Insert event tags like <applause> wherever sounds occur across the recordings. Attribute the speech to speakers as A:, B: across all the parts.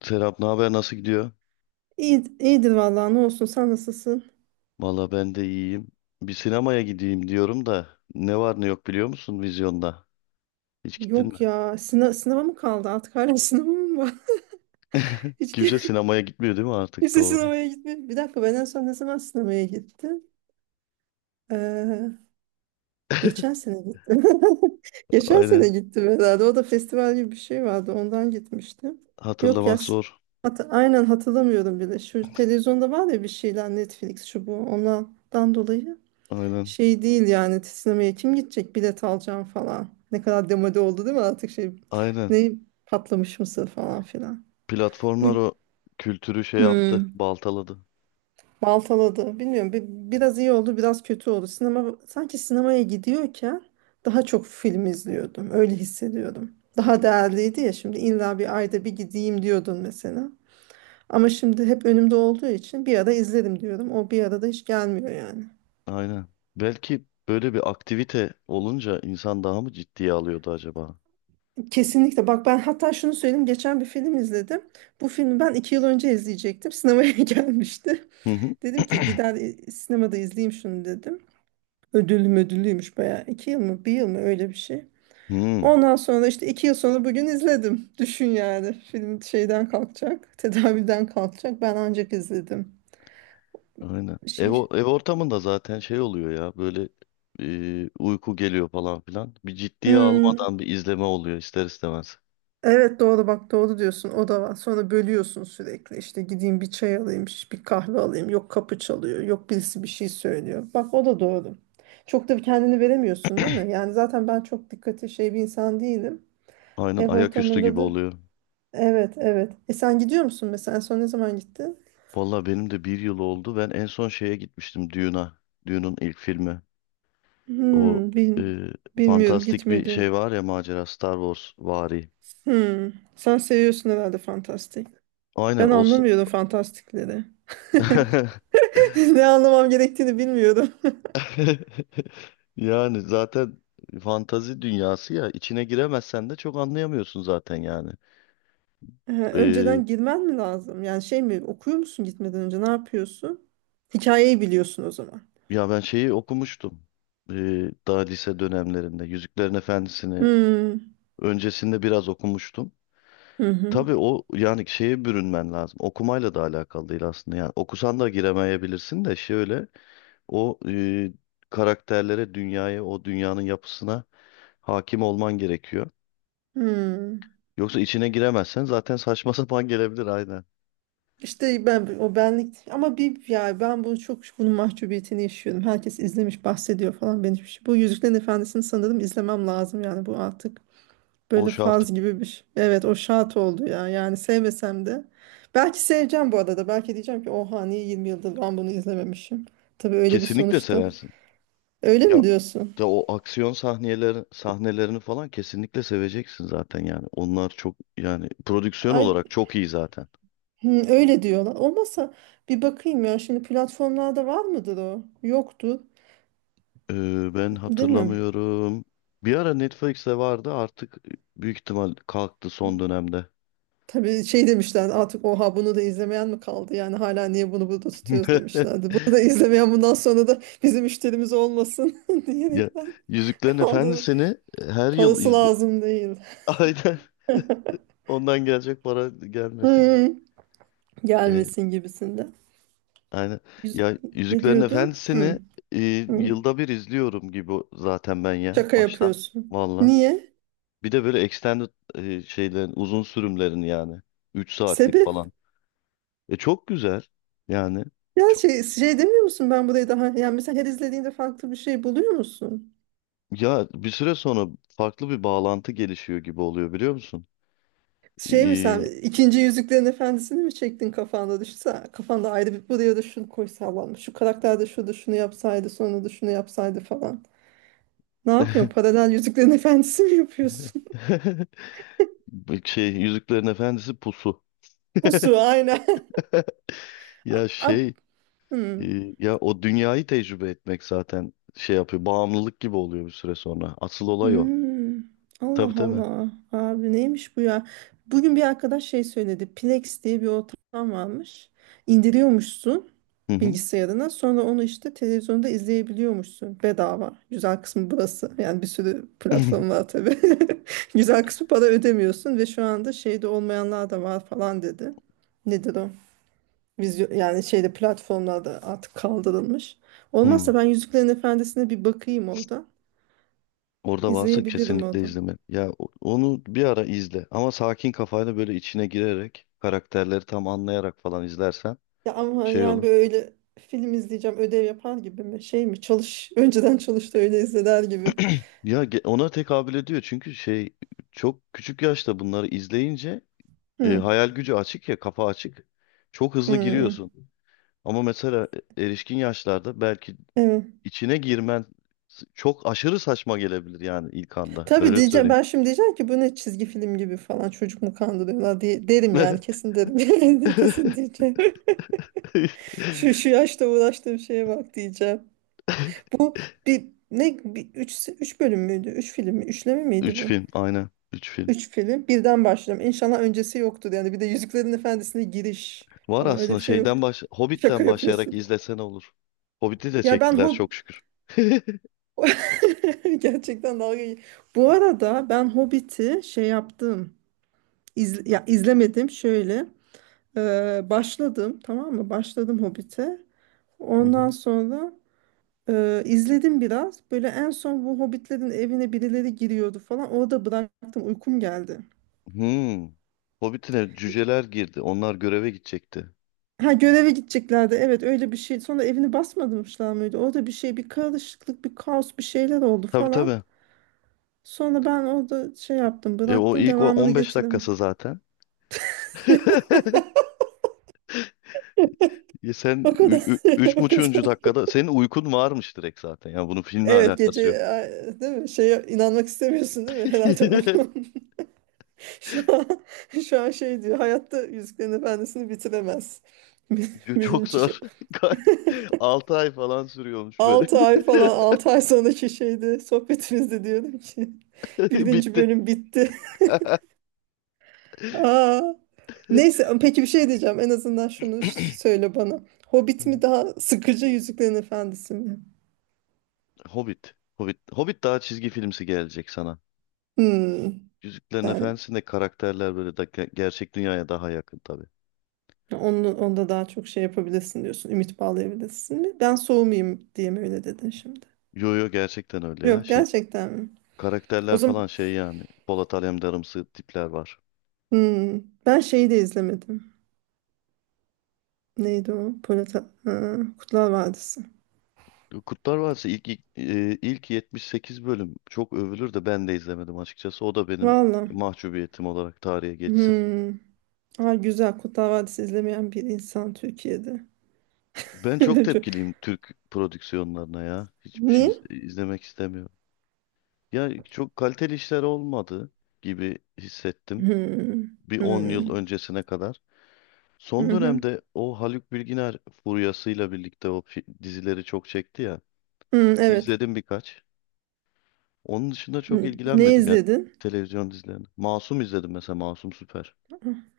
A: Serap, ne haber, nasıl gidiyor?
B: İyi, iyidir vallahi, ne olsun, sen nasılsın?
A: Valla ben de iyiyim. Bir sinemaya gideyim diyorum da, ne var ne yok biliyor musun vizyonda? Hiç gittin mi?
B: Yok ya, sınav, sınava mı kaldı artık hala <laughs> sınavı mı var?
A: <laughs>
B: <laughs> Hiç
A: Kimse
B: kim-
A: sinemaya gitmiyor, değil mi artık?
B: Kimse
A: Doğru?
B: sınavaya gitmiyor. Bir dakika, ben en son ne zaman sınavaya gittim? Ee,
A: <laughs>
B: Geçen sene gittim. <laughs> Geçen
A: Aynen.
B: sene gittim herhalde. O da festival gibi bir şey vardı, ondan gitmiştim. Yok ya
A: Hatırlamak
B: s-
A: zor.
B: hat- Aynen hatırlamıyorum bile. Şu televizyonda var ya bir şeyler, Netflix şu bu, onlardan dolayı.
A: Aynen.
B: Şey değil yani, sinemaya kim gidecek, bilet alacağım falan. Ne kadar demode oldu değil mi artık, şey,
A: Aynen.
B: ne, patlamış mısır falan filan. Bu
A: Platformlar
B: <clears throat>
A: o kültürü şey yaptı,
B: hmm,
A: baltaladı.
B: baltaladı bilmiyorum, biraz iyi oldu, biraz kötü oldu. Sinema sanki, sinemaya gidiyorken daha çok film izliyordum, öyle hissediyordum. Daha değerliydi ya, şimdi illa bir ayda bir gideyim diyordun mesela. Ama şimdi hep önümde olduğu için bir ara izlerim diyorum. O bir arada hiç gelmiyor yani.
A: Aynen. Belki böyle bir aktivite olunca insan daha mı ciddiye alıyordu acaba?
B: Kesinlikle. Bak ben hatta şunu söyleyeyim. Geçen bir film izledim. Bu filmi ben iki yıl önce izleyecektim. Sinemaya <laughs> gelmişti.
A: Hı hı.
B: Dedim ki
A: <clears throat>
B: gider sinemada izleyeyim şunu, dedim. Ödüllüymüş bayağı. İki yıl mı bir yıl mı öyle bir şey.
A: Hmm.
B: Ondan sonra işte iki yıl sonra bugün izledim. Düşün yani. Film şeyden kalkacak. Tedaviden kalkacak. Ben ancak izledim.
A: Aynen. Ev,
B: Şey.
A: o- ev ortamında zaten şey oluyor ya böyle, uyku geliyor falan filan. Bir ciddiye
B: Hmm.
A: almadan bir izleme oluyor ister istemez.
B: Evet doğru, bak doğru diyorsun, o da var. Sonra bölüyorsun sürekli, işte gideyim bir çay alayım, şş, bir kahve alayım, yok kapı çalıyor, yok birisi bir şey söylüyor. Bak o da doğru. Çok da kendini veremiyorsun değil mi? Yani zaten ben çok dikkatli şey bir insan değilim.
A: Aynen,
B: Ev
A: ayaküstü
B: ortamında
A: gibi
B: da
A: oluyor.
B: evet, evet. E sen gidiyor musun mesela, en son ne zaman gittin?
A: Vallahi benim de bir yıl oldu. Ben en son şeye gitmiştim, Dune'a. Dune'un ilk filmi. O,
B: Hmm,
A: e,
B: bilmiyorum,
A: fantastik bir şey
B: gitmedim.
A: var ya, macera, Star Wars vari.
B: Hmm, sen seviyorsun herhalde fantastik.
A: Aynen
B: Ben
A: o s-
B: anlamıyorum fantastikleri. <laughs>
A: <laughs>
B: Ne anlamam gerektiğini bilmiyorum.
A: Yani zaten fantazi dünyası ya, içine giremezsen de çok anlayamıyorsun zaten yani.
B: Önceden girmen mi lazım? Yani şey mi, okuyor musun gitmeden önce, ne yapıyorsun? Hikayeyi biliyorsun o zaman.
A: Ya ben şeyi okumuştum. Ee, daha lise dönemlerinde Yüzüklerin Efendisi'ni
B: Hmm.
A: öncesinde biraz okumuştum.
B: Hı hı.
A: Tabii, o yani şeye bürünmen lazım. Okumayla da alakalı değil aslında. Yani okusan da giremeyebilirsin de, şöyle o karakterlere, dünyaya, o dünyanın yapısına hakim olman gerekiyor.
B: Hmm.
A: Yoksa içine giremezsen zaten saçma <laughs> sapan gelebilir, aynen.
B: İşte ben o benlik ama, bir ya, ben bunu çok, bunun mahcubiyetini yaşıyorum. Herkes izlemiş bahsediyor falan, ben hiçbir şey. Bu Yüzüklerin Efendisi'ni sanırım izlemem lazım, yani bu artık
A: O
B: böyle
A: şart.
B: faz gibi bir şey. Evet o şart oldu ya, yani sevmesem de. Belki seveceğim bu arada, belki diyeceğim ki oha, niye 20 yıldır ben bunu izlememişim. Tabii öyle, bir
A: Kesinlikle
B: sonuçta.
A: seversin.
B: Öyle
A: Ya,
B: mi diyorsun?
A: de o aksiyon sahnelerini falan kesinlikle seveceksin zaten yani. Onlar çok yani prodüksiyon
B: Ay,
A: olarak çok iyi zaten.
B: hı, öyle diyorlar. Olmazsa bir bakayım ya. Şimdi platformlarda var mıdır o? Yoktu,
A: Ben
B: değil mi?
A: hatırlamıyorum. Bir ara Netflix'te vardı, artık büyük ihtimal kalktı son dönemde.
B: Tabii şey demişler artık, oha bunu da izlemeyen mi kaldı? Yani hala niye bunu burada tutuyoruz
A: <laughs>
B: demişlerdi. Bunu da izlemeyen bundan sonra da bizim müşterimiz olmasın <laughs>
A: Ya
B: diyerekten
A: Yüzüklerin
B: kaldı.
A: Efendisi'ni, her yıl
B: Parası
A: izle.
B: lazım değil.
A: <laughs> Aynen. Ondan gelecek para gelmesin.
B: Hı,
A: Ee,
B: gelmesin gibisinde.
A: aynen.
B: Yüz-
A: Ya
B: Ne
A: Yüzüklerin
B: diyordun? Hı,
A: Efendisi'ni, e,
B: hı.
A: yılda bir izliyorum gibi zaten ben ya,
B: Şaka
A: baştan.
B: yapıyorsun.
A: Valla.
B: Niye?
A: Bir de böyle extended şeylerin, uzun sürümlerin yani, 3 saatlik
B: Sebep?
A: falan. E çok güzel yani.
B: Ya
A: Çok,
B: şey demiyor musun, ben burayı daha, yani mesela her izlediğinde farklı bir şey buluyor musun?
A: ya bir süre sonra farklı bir bağlantı gelişiyor gibi oluyor, biliyor musun?
B: Şey mi, sen
A: Ee,
B: ikinci Yüzüklerin Efendisi'ni mi çektin kafanda, düşünse kafanda ayrı bir, buraya da şunu koysalarmış, şu karakter de şurada şunu yapsaydı, sonra da şunu yapsaydı falan. Ne yapıyorsun, paralel Yüzüklerin Efendisi mi yapıyorsun?
A: <laughs> bu şey Yüzüklerin Efendisi pusu.
B: <laughs> Bu su aynen.
A: <laughs>
B: <laughs> A-
A: Ya
B: a-
A: şey,
B: hmm.
A: e, ya o dünyayı tecrübe etmek zaten şey yapıyor. Bağımlılık gibi oluyor bir süre sonra. Asıl olay o.
B: Hmm.
A: Tabii
B: Allah
A: tabii.
B: Allah abi, neymiş bu ya? Bugün bir arkadaş şey söyledi, Plex diye bir ortam varmış. İndiriyormuşsun
A: Hı hı.
B: bilgisayarına. Sonra onu işte televizyonda izleyebiliyormuşsun, bedava. Güzel kısmı burası. Yani bir sürü platform var tabii. <laughs> Güzel kısmı para ödemiyorsun, ve şu anda şeyde olmayanlar da var falan dedi. Nedir o? Vizyo, yani şeyde, platformlarda artık kaldırılmış.
A: <laughs> Hı.
B: Olmazsa ben Yüzüklerin Efendisi'ne bir bakayım orada.
A: Orada varsa
B: İzleyebilirim
A: kesinlikle
B: orada.
A: izleme. Ya onu bir ara izle, ama sakin kafayla böyle içine girerek, karakterleri tam anlayarak falan izlersen
B: Ya ama
A: şey
B: yani,
A: olur.
B: böyle film izleyeceğim, ödev yapar gibi mi? Şey mi? Çalış. Önceden çalış da öyle izler gibi.
A: <clears throat> Ya ona tekabül ediyor çünkü şey, çok küçük yaşta bunları izleyince,
B: Hı.
A: hayal gücü açık ya, kafa açık. Çok hızlı
B: Hı.
A: giriyorsun. Ama mesela erişkin yaşlarda belki
B: Evet.
A: içine girmen çok aşırı saçma gelebilir yani ilk anda.
B: Tabii
A: Öyle
B: diyeceğim,
A: söyleyeyim.
B: ben şimdi diyeceğim ki bu ne, çizgi film gibi falan, çocuk mu kandırıyorlar diye derim yani,
A: <laughs>
B: kesin derim <laughs> kesin diyeceğim. <laughs>
A: İşte.
B: Şu şu yaşta uğraştığım şeye bak diyeceğim. Bu bir ne bir, üç, üç bölüm müydü? Üç film mi? Üçleme miydi
A: Üç
B: bu?
A: film aynen. Üç film.
B: Üç film. Birden başlayacağım. İnşallah öncesi yoktur yani. Bir de Yüzüklerin Efendisi'ne giriş
A: Var
B: falan öyle
A: aslında
B: bir şey
A: şeyden,
B: yoktu. Şaka
A: Hobbit'ten başlayarak
B: yapıyorsun.
A: izlesene olur. Hobbit'i de
B: Ya ben
A: çektiler
B: Hob
A: çok şükür. <laughs>
B: <laughs> gerçekten dalga geç- Bu arada ben Hobbit'i şey yaptım. Ya izlemedim şöyle. Başladım, tamam mı? Başladım Hobbit'e.
A: Hı
B: Ondan
A: hı.
B: sonra izledim biraz. Böyle en son bu Hobbitlerin evine birileri giriyordu falan. Orada bıraktım. Uykum geldi.
A: Hmm. Hobbit'ine cüceler girdi. Onlar göreve gidecekti.
B: Ha göreve gideceklerdi. Evet öyle bir şey. Sonra evini basmadımışlar mıydı? Orada bir şey, bir karışıklık, bir kaos, bir şeyler oldu
A: Tabii
B: falan.
A: tabii.
B: Sonra ben orada şey yaptım,
A: E, o
B: bıraktım,
A: ilk o
B: devamını
A: 15 dakikası
B: getiremedim.
A: zaten. <laughs> E,
B: O kadar. <laughs> O
A: 3,5.
B: kadar.
A: Dakikada senin uykun varmış direkt zaten. Yani bunun filmle
B: Evet
A: alakası yok.
B: gece ay, değil mi? Şeye inanmak istemiyorsun değil mi? Herhalde o.
A: <laughs>
B: <laughs> Şu an, <laughs> şu an şey diyor. Hayatta Yüzüklerin Efendisi'ni bitiremez. <laughs>
A: Yo,
B: Benim
A: çok
B: için şey.
A: zor. <laughs> 6 ay falan sürüyormuş böyle.
B: Ay falan, 6 ay sonraki şeyde, sohbetimizde diyordum ki <laughs>
A: <laughs>
B: birinci
A: Bitti.
B: bölüm bitti. <laughs> Aa. Neyse, peki bir şey diyeceğim. En azından şunu söyle bana. Hobbit
A: <laughs>
B: mi
A: <clears throat>
B: daha sıkıcı, Yüzüklerin Efendisi mi?
A: Hobbit. Hobbit. Hobbit daha çizgi filmsi gelecek sana.
B: Hmm.
A: Yüzüklerin
B: Yani
A: Efendisi'nde karakterler böyle da gerçek dünyaya daha yakın tabii.
B: onda daha çok şey yapabilirsin diyorsun. Ümit bağlayabilirsin mi? Ben soğumayayım diye mi öyle dedin şimdi?
A: Yo yo gerçekten öyle ya.
B: Yok,
A: Şey
B: gerçekten mi? O
A: karakterler
B: zaman
A: falan şey yani. Polat Alemdarımsı tipler var.
B: hmm, ben şeyi de izlemedim. Neydi o? Polat, ha, Kurtlar Vadisi.
A: Kurtlar Vadisi ilk 78 bölüm çok övülür de ben de izlemedim açıkçası. O da benim
B: Valla.
A: mahcubiyetim olarak tarihe geçsin.
B: Hmm. Aa, güzel. Kurtlar Vadisi izlemeyen bir insan Türkiye'de.
A: Ben çok
B: <laughs> Çok-
A: tepkiliyim Türk prodüksiyonlarına ya. Hiçbir şey
B: Niye?
A: izlemek istemiyorum. Ya çok kaliteli işler olmadı gibi hissettim,
B: Hmm.
A: bir 10 yıl
B: Hmm.
A: öncesine kadar.
B: Hı
A: Son
B: hı.
A: dönemde o Haluk Bilginer furyasıyla birlikte o dizileri çok çekti ya.
B: Hmm, evet.
A: İzledim birkaç. Onun dışında çok
B: Hmm, ne
A: ilgilenmedim ya
B: izledin?
A: televizyon dizilerini. Masum izledim mesela, Masum Süper.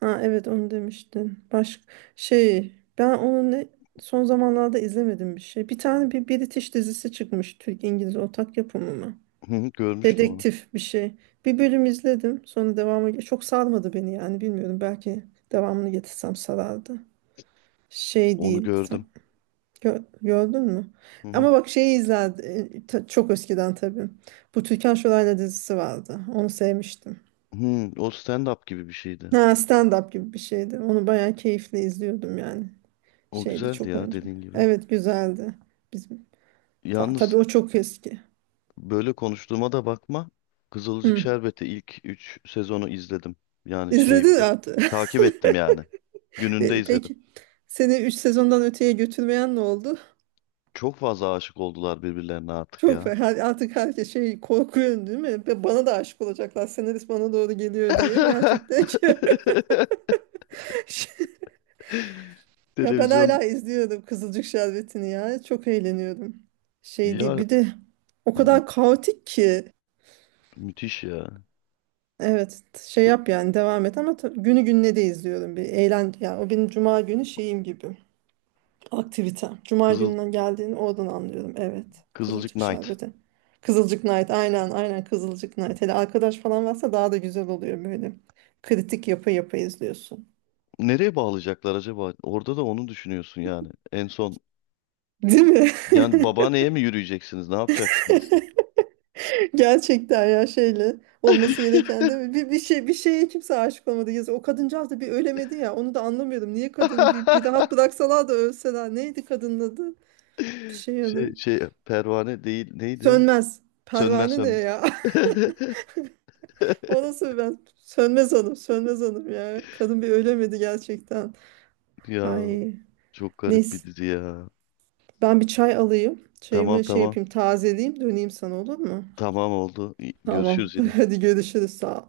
B: Ha, evet onu demiştin. Başka şey. Ben onu ne Son zamanlarda izlemedim bir şey. Bir tane bir British dizisi çıkmış. Türk-İngiliz ortak yapımı mı?
A: Hı hı, görmüştüm onu.
B: Dedektif bir şey. Bir bölüm izledim. Sonra devamı çok sarmadı beni, yani bilmiyorum. Belki devamını getirsem sarardı. Şey
A: Onu
B: değil. Sen
A: gördüm.
B: gördün mü?
A: Hı hı.
B: Ama bak şeyi izlerdim. Çok eskiden tabii. Bu Türkan Şoray'la dizisi vardı. Onu sevmiştim.
A: Hı, o stand-up gibi bir şeydi.
B: Ha, stand-up gibi bir şeydi. Onu bayağı keyifle izliyordum yani.
A: O
B: Şeydi
A: güzeldi
B: çok
A: ya,
B: önce.
A: dediğin gibi.
B: Evet güzeldi. Bizim
A: Yalnız
B: tabii o çok eski.
A: böyle konuştuğuma da bakma. Kızılcık
B: Hı.
A: Şerbeti ilk 3 sezonu izledim. Yani şey
B: İzledin
A: bir de.
B: artık. <laughs>
A: Takip ettim yani. Gününde
B: E,
A: izledim.
B: peki. Seni 3 sezondan öteye götürmeyen ne oldu?
A: Çok fazla aşık oldular birbirlerine artık ya.
B: Her, artık herkes şey, korkuyor değil mi? Ve bana da aşık olacaklar. Senarist bana doğru geliyor diye. Gerçekten ki.
A: <laughs>
B: <laughs> Ya ben
A: Televizyon
B: hala izliyorum Kızılcık Şerbeti'ni ya. Çok eğleniyorum. Şey değil.
A: ya,
B: Bir de o
A: mü-
B: kadar kaotik ki.
A: müthiş ya.
B: Evet şey yap yani, devam et, ama günü gününe de izliyorum. Bir eğlen ya, o benim cuma günü şeyim gibi. Aktivite. Cuma
A: Kızıl
B: gününden geldiğini oradan anlıyorum. Evet.
A: Kızılcık
B: Kızılcık
A: Knight.
B: şerbeti. Kızılcık Night. Aynen, aynen, Kızılcık Night. Hele arkadaş falan varsa daha da güzel oluyor böyle. Kritik yapı yapı izliyorsun.
A: Nereye bağlayacaklar acaba? Orada da onu düşünüyorsun yani. En son
B: Değil mi?
A: yani babaanneye mi yürüyeceksiniz? Ne yapacaksınız?
B: <laughs> Gerçekten ya, şeyle olması gereken değil mi?
A: <laughs>
B: Bir şey, bir şeye kimse aşık olmadı. Yazı. O kadıncağız da bir ölemedi ya. Onu da anlamıyorum. Niye kadını bir rahat bıraksalar da ölseler. Neydi kadının adı? Bir şey adı.
A: Şey pervane değil, neydi?
B: Sönmez.
A: Sönmez,
B: Pervane ne
A: Sönmez.
B: ya? <laughs>
A: <laughs>
B: O nasıl ben? Sönmez hanım, sönmez hanım ya. Kadın bir ölemedi gerçekten.
A: Ya
B: Ay
A: çok garip bir
B: neyse.
A: dizi ya.
B: Ben bir çay alayım.
A: Tamam,
B: Çayımı şey
A: tamam.
B: yapayım, tazeleyeyim, döneyim sana, olur mu?
A: Tamam oldu. İyi,
B: Tamam.
A: görüşürüz yine.
B: <laughs> Hadi görüşürüz. Sağ ol.